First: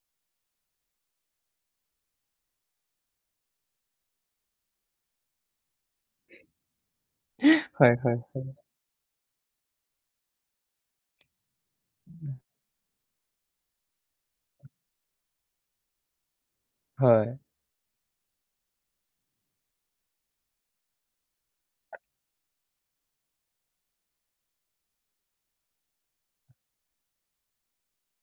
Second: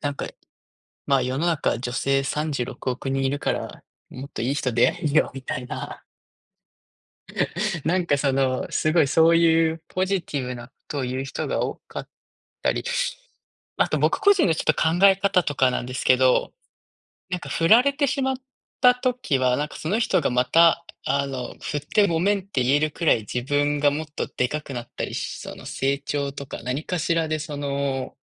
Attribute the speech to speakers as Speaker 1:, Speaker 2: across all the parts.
Speaker 1: なんか、いまあ、世の中女性36億人いるから、もっといい人出会えるよみたいな。
Speaker 2: はい
Speaker 1: なん
Speaker 2: は
Speaker 1: か
Speaker 2: い
Speaker 1: そ
Speaker 2: はい。
Speaker 1: の、すごいそういうポジティブなことを言う人が多かっ
Speaker 2: うん。
Speaker 1: たり、あと僕個人のちょっと考え方とかなんですけど、
Speaker 2: は
Speaker 1: な
Speaker 2: い。
Speaker 1: んか振られてしまった時はなんかその人がまたあの、振ってごめんって言えるくらい自分がもっとでかくなったりし、その成長とか何かしらでその、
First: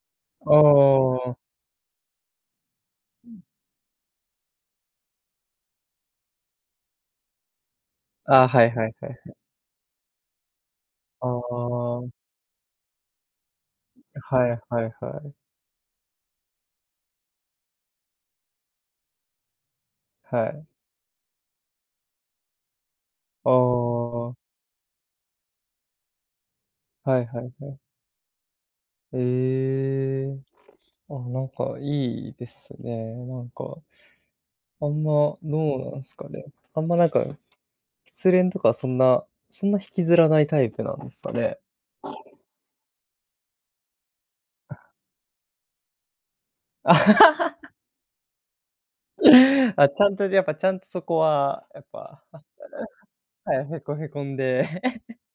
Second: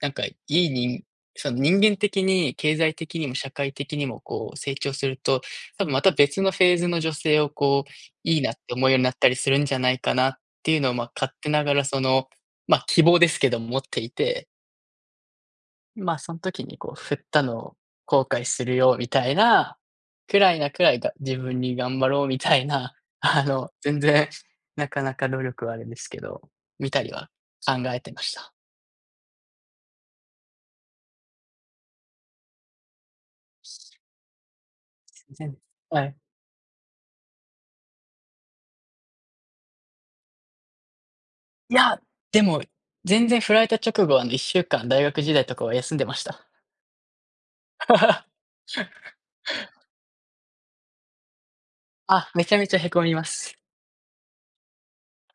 Speaker 1: なんかい
Speaker 2: ああ
Speaker 1: いにん
Speaker 2: ああああ。
Speaker 1: その人間的に経済的に
Speaker 2: う
Speaker 1: も
Speaker 2: ん。
Speaker 1: 社会的にもこう成長すると、多分また別のフェーズの女性をこう、いい
Speaker 2: ああ、
Speaker 1: なっ
Speaker 2: はい
Speaker 1: て
Speaker 2: は
Speaker 1: 思うよ
Speaker 2: い、
Speaker 1: うに
Speaker 2: は
Speaker 1: な
Speaker 2: い、
Speaker 1: っ
Speaker 2: は
Speaker 1: た
Speaker 2: い。
Speaker 1: りするんじゃないかなっていうのをまあ、
Speaker 2: あ
Speaker 1: 勝
Speaker 2: あ
Speaker 1: 手ながら
Speaker 2: あ
Speaker 1: そ
Speaker 2: ああ。
Speaker 1: の、まあ、希望ですけども持っていて
Speaker 2: はいはいはい。
Speaker 1: ま、そん時にこう振ったのを後悔するよみたい、く
Speaker 2: は
Speaker 1: らい
Speaker 2: い。
Speaker 1: なくらいが自分に頑張ろうみたいな、あ
Speaker 2: あ
Speaker 1: の、全然、
Speaker 2: あ。
Speaker 1: なかなか努力はあるんですけど、みたり
Speaker 2: はい
Speaker 1: は、
Speaker 2: はいは
Speaker 1: 考
Speaker 2: い。
Speaker 1: えてました。
Speaker 2: ええ、あ、なんかいいですね、なんかあんまど
Speaker 1: [unintelligible]
Speaker 2: うなん
Speaker 1: は
Speaker 2: です
Speaker 1: い。
Speaker 2: かね。あんまなんか、失恋とかそんなそんな引きずらないタイプなんですかね。
Speaker 1: いや、でも、全然フラれた直後はあの、1週間
Speaker 2: あ。
Speaker 1: 大学時代とかは休んでました。
Speaker 2: あ、ちゃんとやっぱちゃんとそこは、やっぱ。
Speaker 1: あ、め
Speaker 2: [unintelligible]
Speaker 1: ちゃめちゃへこみま
Speaker 2: は
Speaker 1: す。
Speaker 2: い、へこへこんで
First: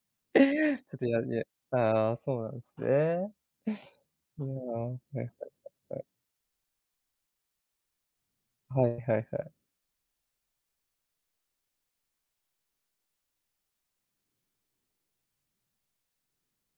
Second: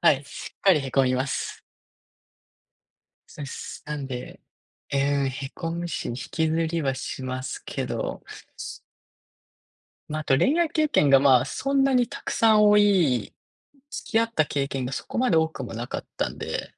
Speaker 1: はい、しっかり
Speaker 2: ち
Speaker 1: へ
Speaker 2: ょっ
Speaker 1: こみます。
Speaker 2: と [unintelligible] ああ、そうなんですね。
Speaker 1: そうっす。なんで、
Speaker 2: いや、は
Speaker 1: え
Speaker 2: いはいは
Speaker 1: え、
Speaker 2: い
Speaker 1: へこむ
Speaker 2: はい。
Speaker 1: し、引きずりはしますけど。す
Speaker 2: はいはいはい。
Speaker 1: ま、あと恋愛経験がまそんなにたくさん多い付き合った経験がそこまで多くもなかったんで